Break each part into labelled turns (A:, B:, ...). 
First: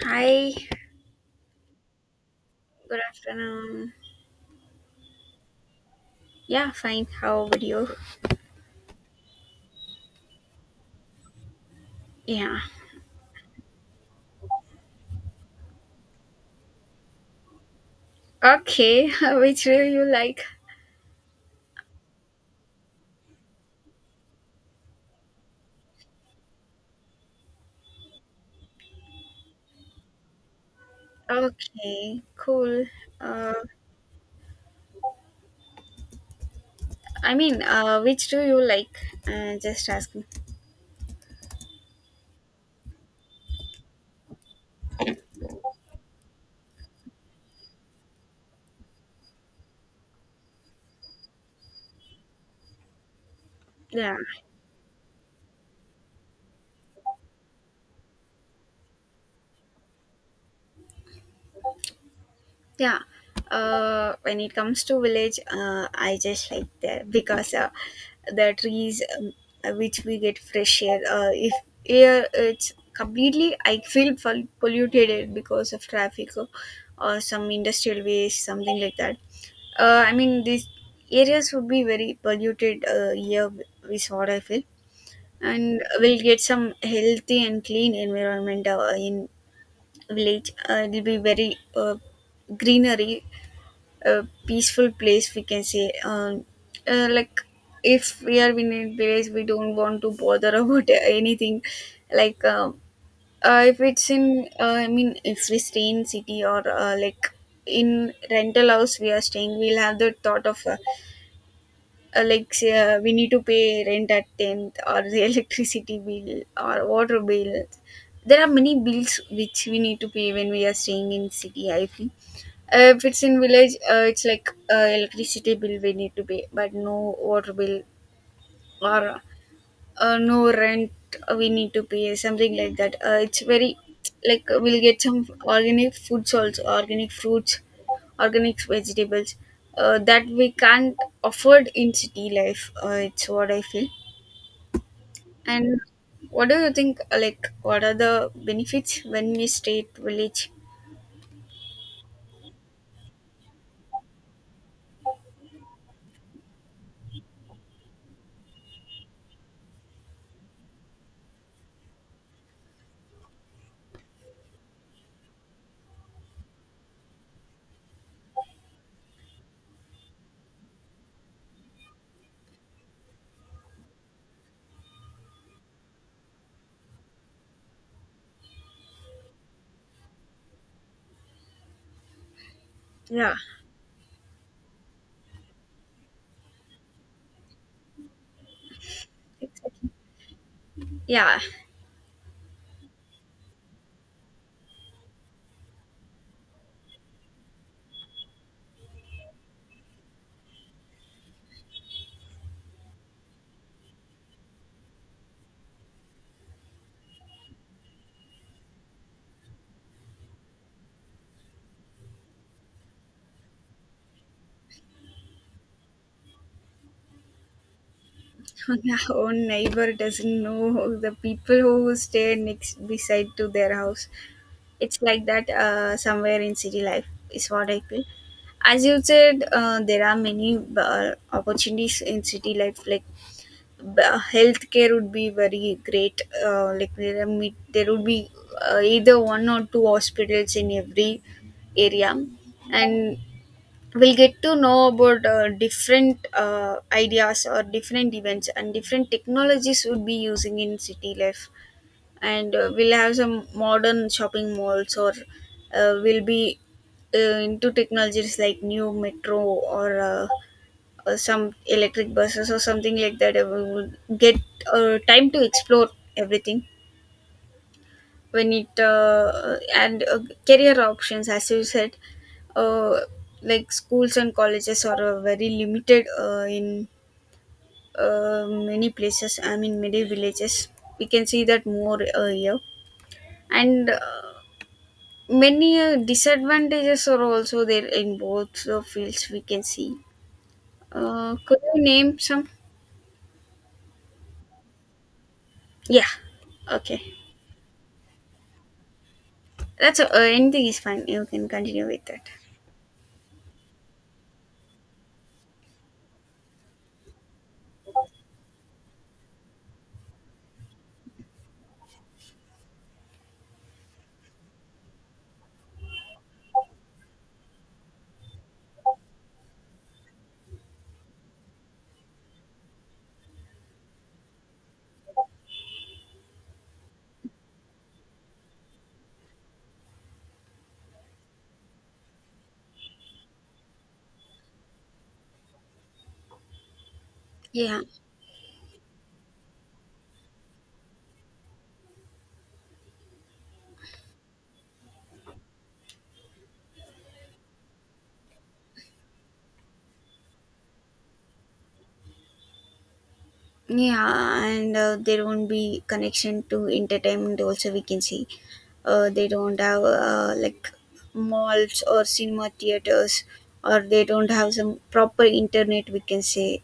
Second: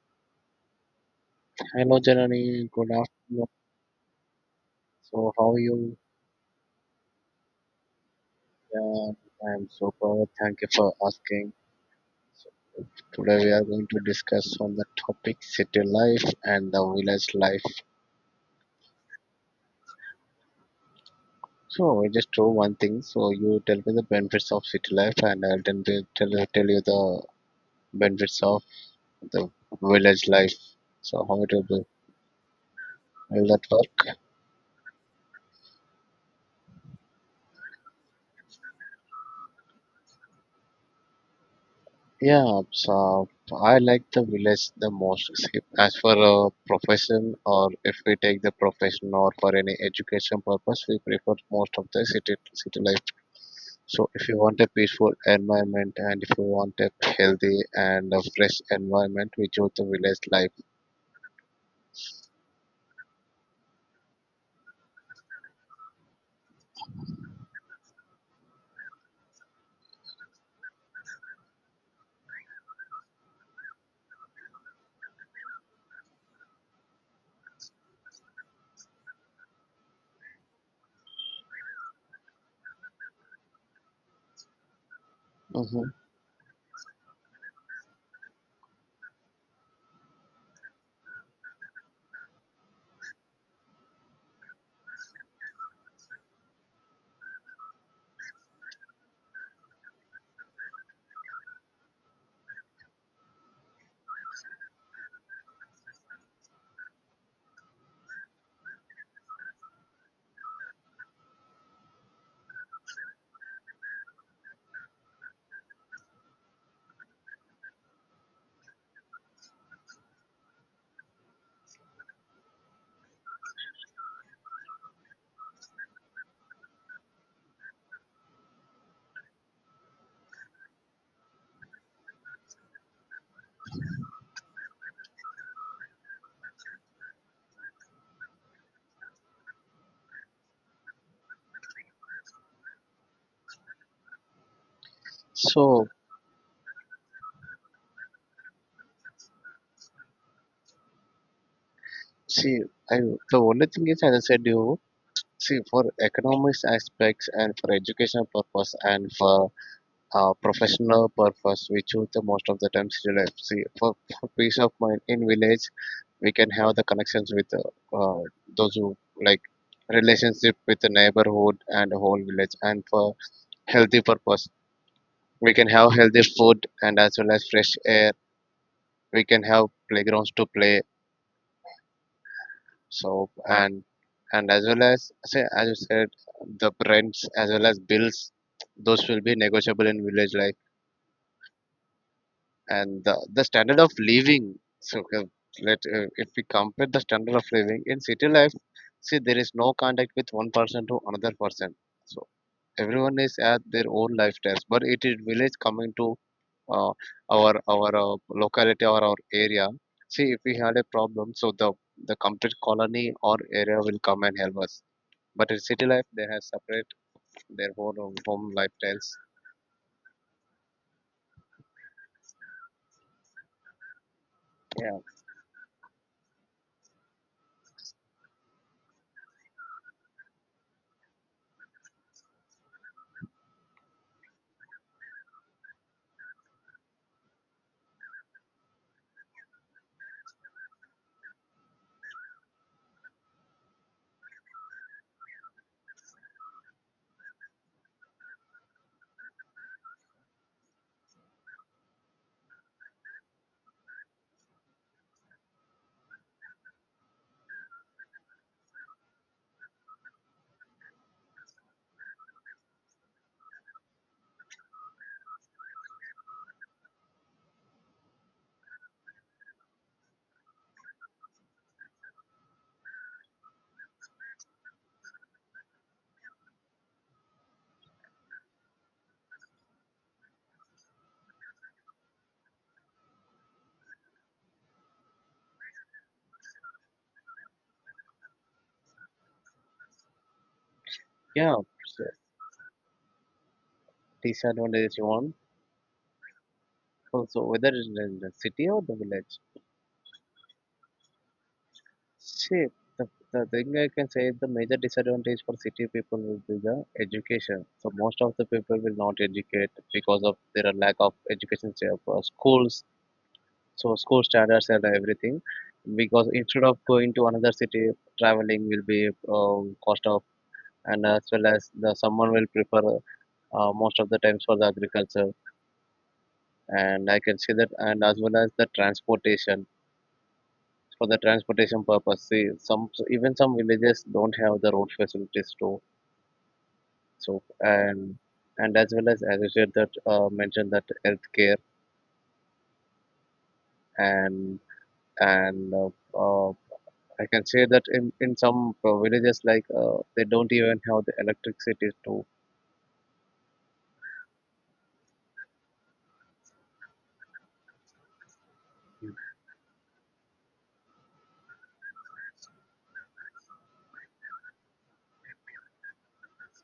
A: Hi,
B: Hello, Janani. Good
A: good
B: afternoon.
A: afternoon.
B: So, how are you?
A: Yeah, fine. How about you?
B: Yeah, I'm super. Thank you for asking. So,
A: Yeah.
B: today we are going to discuss on the topic city life and the village life.
A: Okay, which do you like?
B: So, we just do one thing. So, you tell me the benefits of city life, and I'll tell you the benefits of the village life. So, how it will be?
A: Okay, cool.
B: Will
A: Uh,
B: that work?
A: I mean, which do you like? Just asking.
B: Yeah, so I like the village the most. See, as for a profession, or if we take the profession or for any education purpose, we prefer most of the city life. So
A: Yeah,
B: if you want a peaceful environment and if you want a healthy and a fresh environment, we choose the village life.
A: yeah. When it comes to village, I just like that because the trees which we get fresh air. If air, it's completely, I feel polluted because of traffic, or some industrial waste, something like that. These areas would be very polluted, year we sort, I feel, and
B: Hmm
A: we'll get some healthy and clean environment in village. It'll be very greenery, a peaceful place, we can say. Like, if we are in a village, we don't want to bother about anything. Like um, if it's in, if we stay in city, or like in rental house we are staying, we'll have the thought of. Like say, we need to pay rent at 10th, or the electricity bill or water bill. There are many bills which we need to pay when we are staying in city, I feel. If it's in village, it's like electricity bill we need to pay, but no water bill, or no rent we need to pay, something like that. It's very like, we'll get some organic foods also, organic fruits, organic vegetables, that we can't afford in city life. It's what I feel. And
B: So,
A: what do you think? Like, what are the benefits when we stay at village?
B: see, I the only thing is, as I said, you see for economics aspects and for education purpose and for professional purpose, we choose the most of the times real life. See, for peace of mind in village, we can have the connections with those who like relationship with the neighborhood and the whole village. And for healthy purpose, we can have healthy food and as well as fresh air. We can have playgrounds to play. So
A: Yeah.
B: and as well as say as you said, the rents as well as bills, those will be negotiable
A: Exactly.
B: in village life
A: Yeah,
B: and the standard of living, so let if we compare the standard of living in city life, see there is no contact with one person to another person, so everyone is at their own lifestyles, but it is village coming to uh, our locality or our area. See if we had a problem, so the complete colony or area will come and help us, but in city life they have separate their own home lifestyles.
A: our own neighbor doesn't know the people who stay next beside to their house.
B: Yeah,
A: It's like that, somewhere in city life, is what I feel. As you said, there are many opportunities in city life. Like, healthcare would be very great. Like, there are, there would be either one or two hospitals in every area, and we'll get to know about different ideas, or different events, and different technologies would be using in city life. And we'll have some modern shopping malls, or we'll be into technologies like new metro, or some electric buses or something like that. We will get time to explore everything when it and career options, as you said. uh, like, schools and colleges are very limited in many places, I mean, many villages, we can see that more here. And many disadvantages are also there in both the fields, we can see.
B: yeah,
A: Could you
B: so
A: name some?
B: disadvantages you want.
A: Yeah. Okay.
B: Also, whether in the city or the village.
A: That's, anything is fine. You can continue with that.
B: See, the, the thing I can say is the major disadvantage for city people will be the education. So most of the people will not educate because of their lack of education schools. So school standards and everything. Because instead of going to another city, traveling will be cost of, and as well as the someone will prefer most of the times for the agriculture, and I can see that, and as well as the transportation, for the transportation purpose. See, some, so even some villages don't have the road facilities too. So
A: Yeah.
B: and as well as you said that mentioned that healthcare, and and I can say that in some villages, like they don't even have the electricity too.
A: Yeah, and there won't be connection to entertainment also, we can see. They don't have like malls or cinema theaters, or they don't have some proper internet, we can say.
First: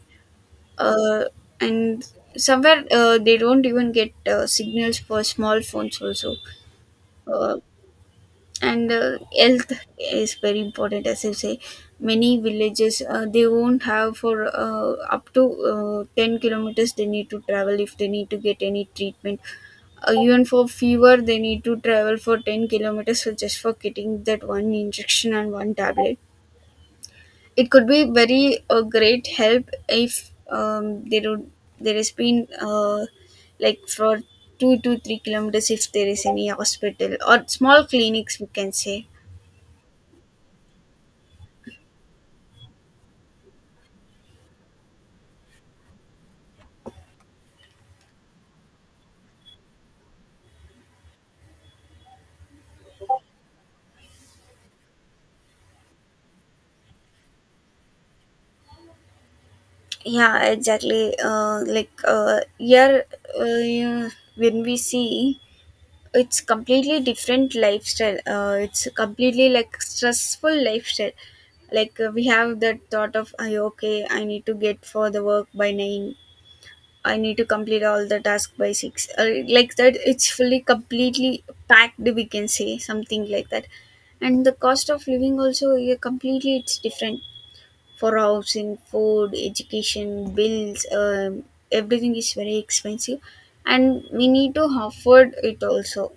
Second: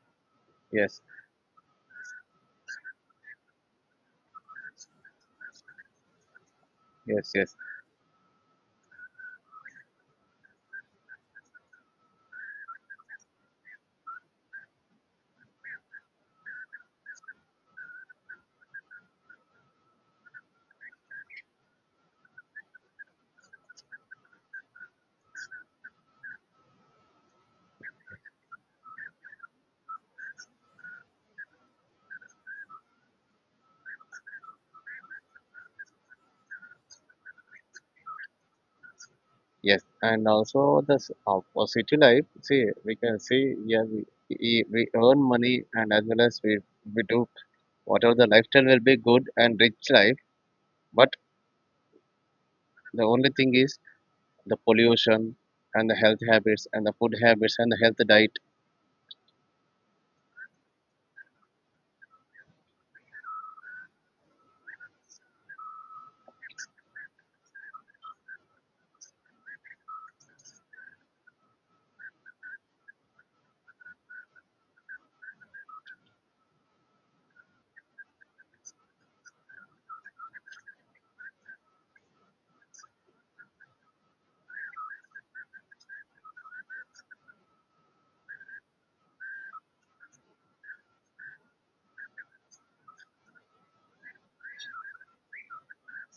B: Yes,
A: uh, and somewhere, they don't even get signals for small phones also.
B: yes, yes,
A: uh, and health is very important. As I say, many villages, they won't have, for up to 10 kilometers they need to travel if they need to get any treatment. Even for fever, they need to travel for 10 kilometers, so just for getting that one injection and one tablet, it could be very a great help if there would, there has been, like for 2 to 3 kilometers, if there is any hospital or small clinics, we can say.
B: yes. And also this for city life. See, we can see, yeah, we earn money and as well as we do whatever, the lifestyle will be good and rich life. But the only thing is the pollution and the health habits and the food habits and the health diet.
A: Yeah, exactly. Like, here, uh, yeah, when we see, it's completely different lifestyle. It's completely like stressful lifestyle. Like, we have that thought of, I okay, I need to get for the work by 9. I need to complete all the task by 6. Like that, it's fully completely packed, we can say, something like that. And the cost of living also, yeah, completely it's different for housing, food, education, bills. Everything is very expensive, and we need to afford it also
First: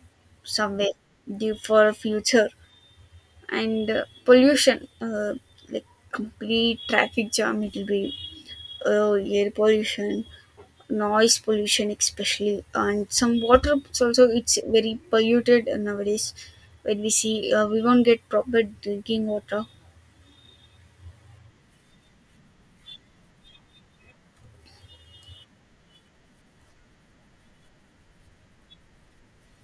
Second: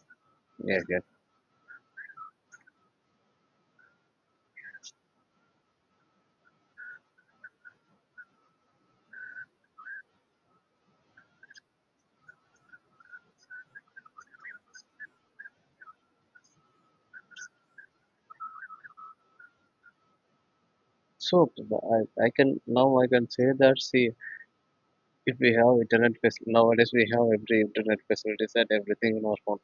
B: Yeah,
A: somewhere
B: yeah.
A: due for future. And pollution. Like, complete traffic jam, it will be. Air pollution, noise pollution especially, and some water it's also, it's very polluted nowadays. When we see, we won't get proper drinking water.
B: So I can, now I can say that, see, if we have internet nowadays we have every internet facilities and everything in our phone.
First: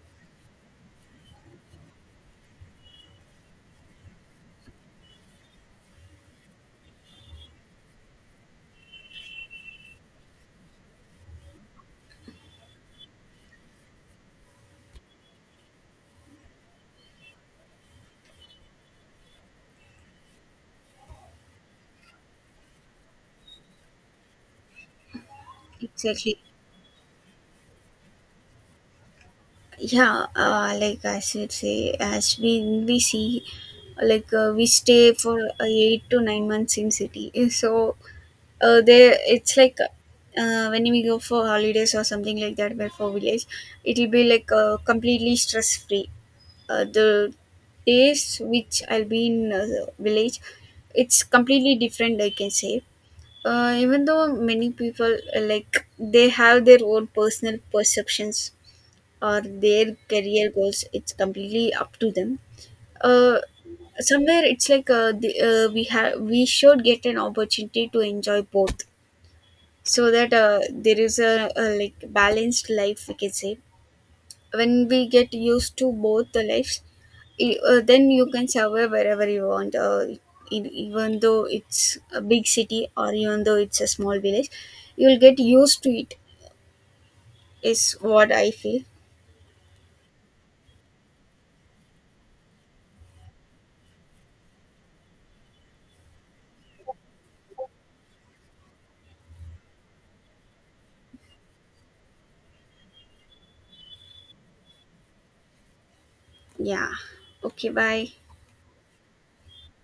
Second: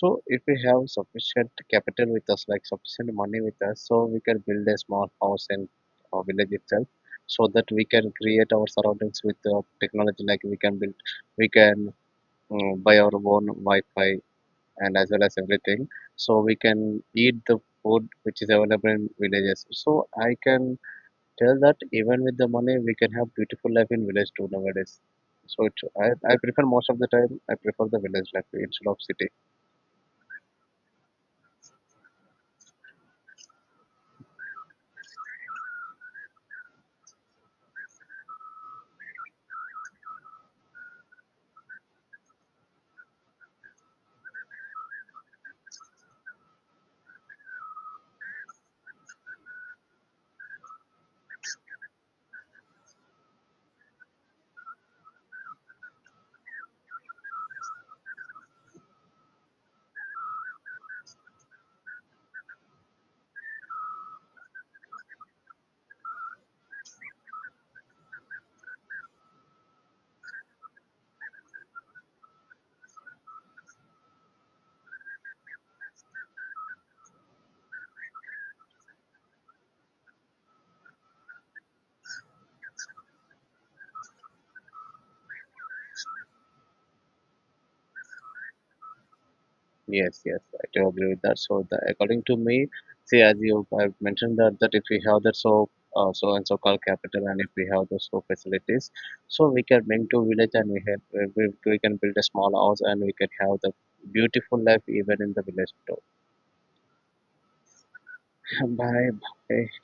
B: So if we have sufficient capital with us, like sufficient money with us, so we can build a small house in our village itself, so that we can create our surroundings with technology. Like we can build, we can buy our own Wi-Fi and as well as everything. So we can eat the food which is available in villages. So I can tell that even with the money, we can have beautiful life in village too nowadays. So it, I
A: Exactly.
B: prefer most of the time, I prefer the village life instead of city.
A: Yeah, like, I should say, as we see, like, we stay for 8 to 9 months in city. So there it's like, when we go for holidays or something like that, where for village it'll be like completely stress free. The days which I'll be in the village, it's completely different, I can say. Even though many people, like, they have their own personal perceptions or their career goals, it's completely up to them. Uh, Somewhere it's like, we have, we should get an opportunity to enjoy both, so that there is a like balanced life, we can say. When we get used to both the lives, then you can survive wherever you want, even though it's a big city, or even though it's a small village, you'll get used to it, is what I feel.
B: Yes, yes, I do agree with that. So, the, according to me, see, as you have mentioned that that if we have that so so and so called capital, and if we have those so facilities, so we can bring to village, and we have we can build a small house and we can have the beautiful life even in the village too.
A: Yeah, okay, bye.
B: Bye, bye.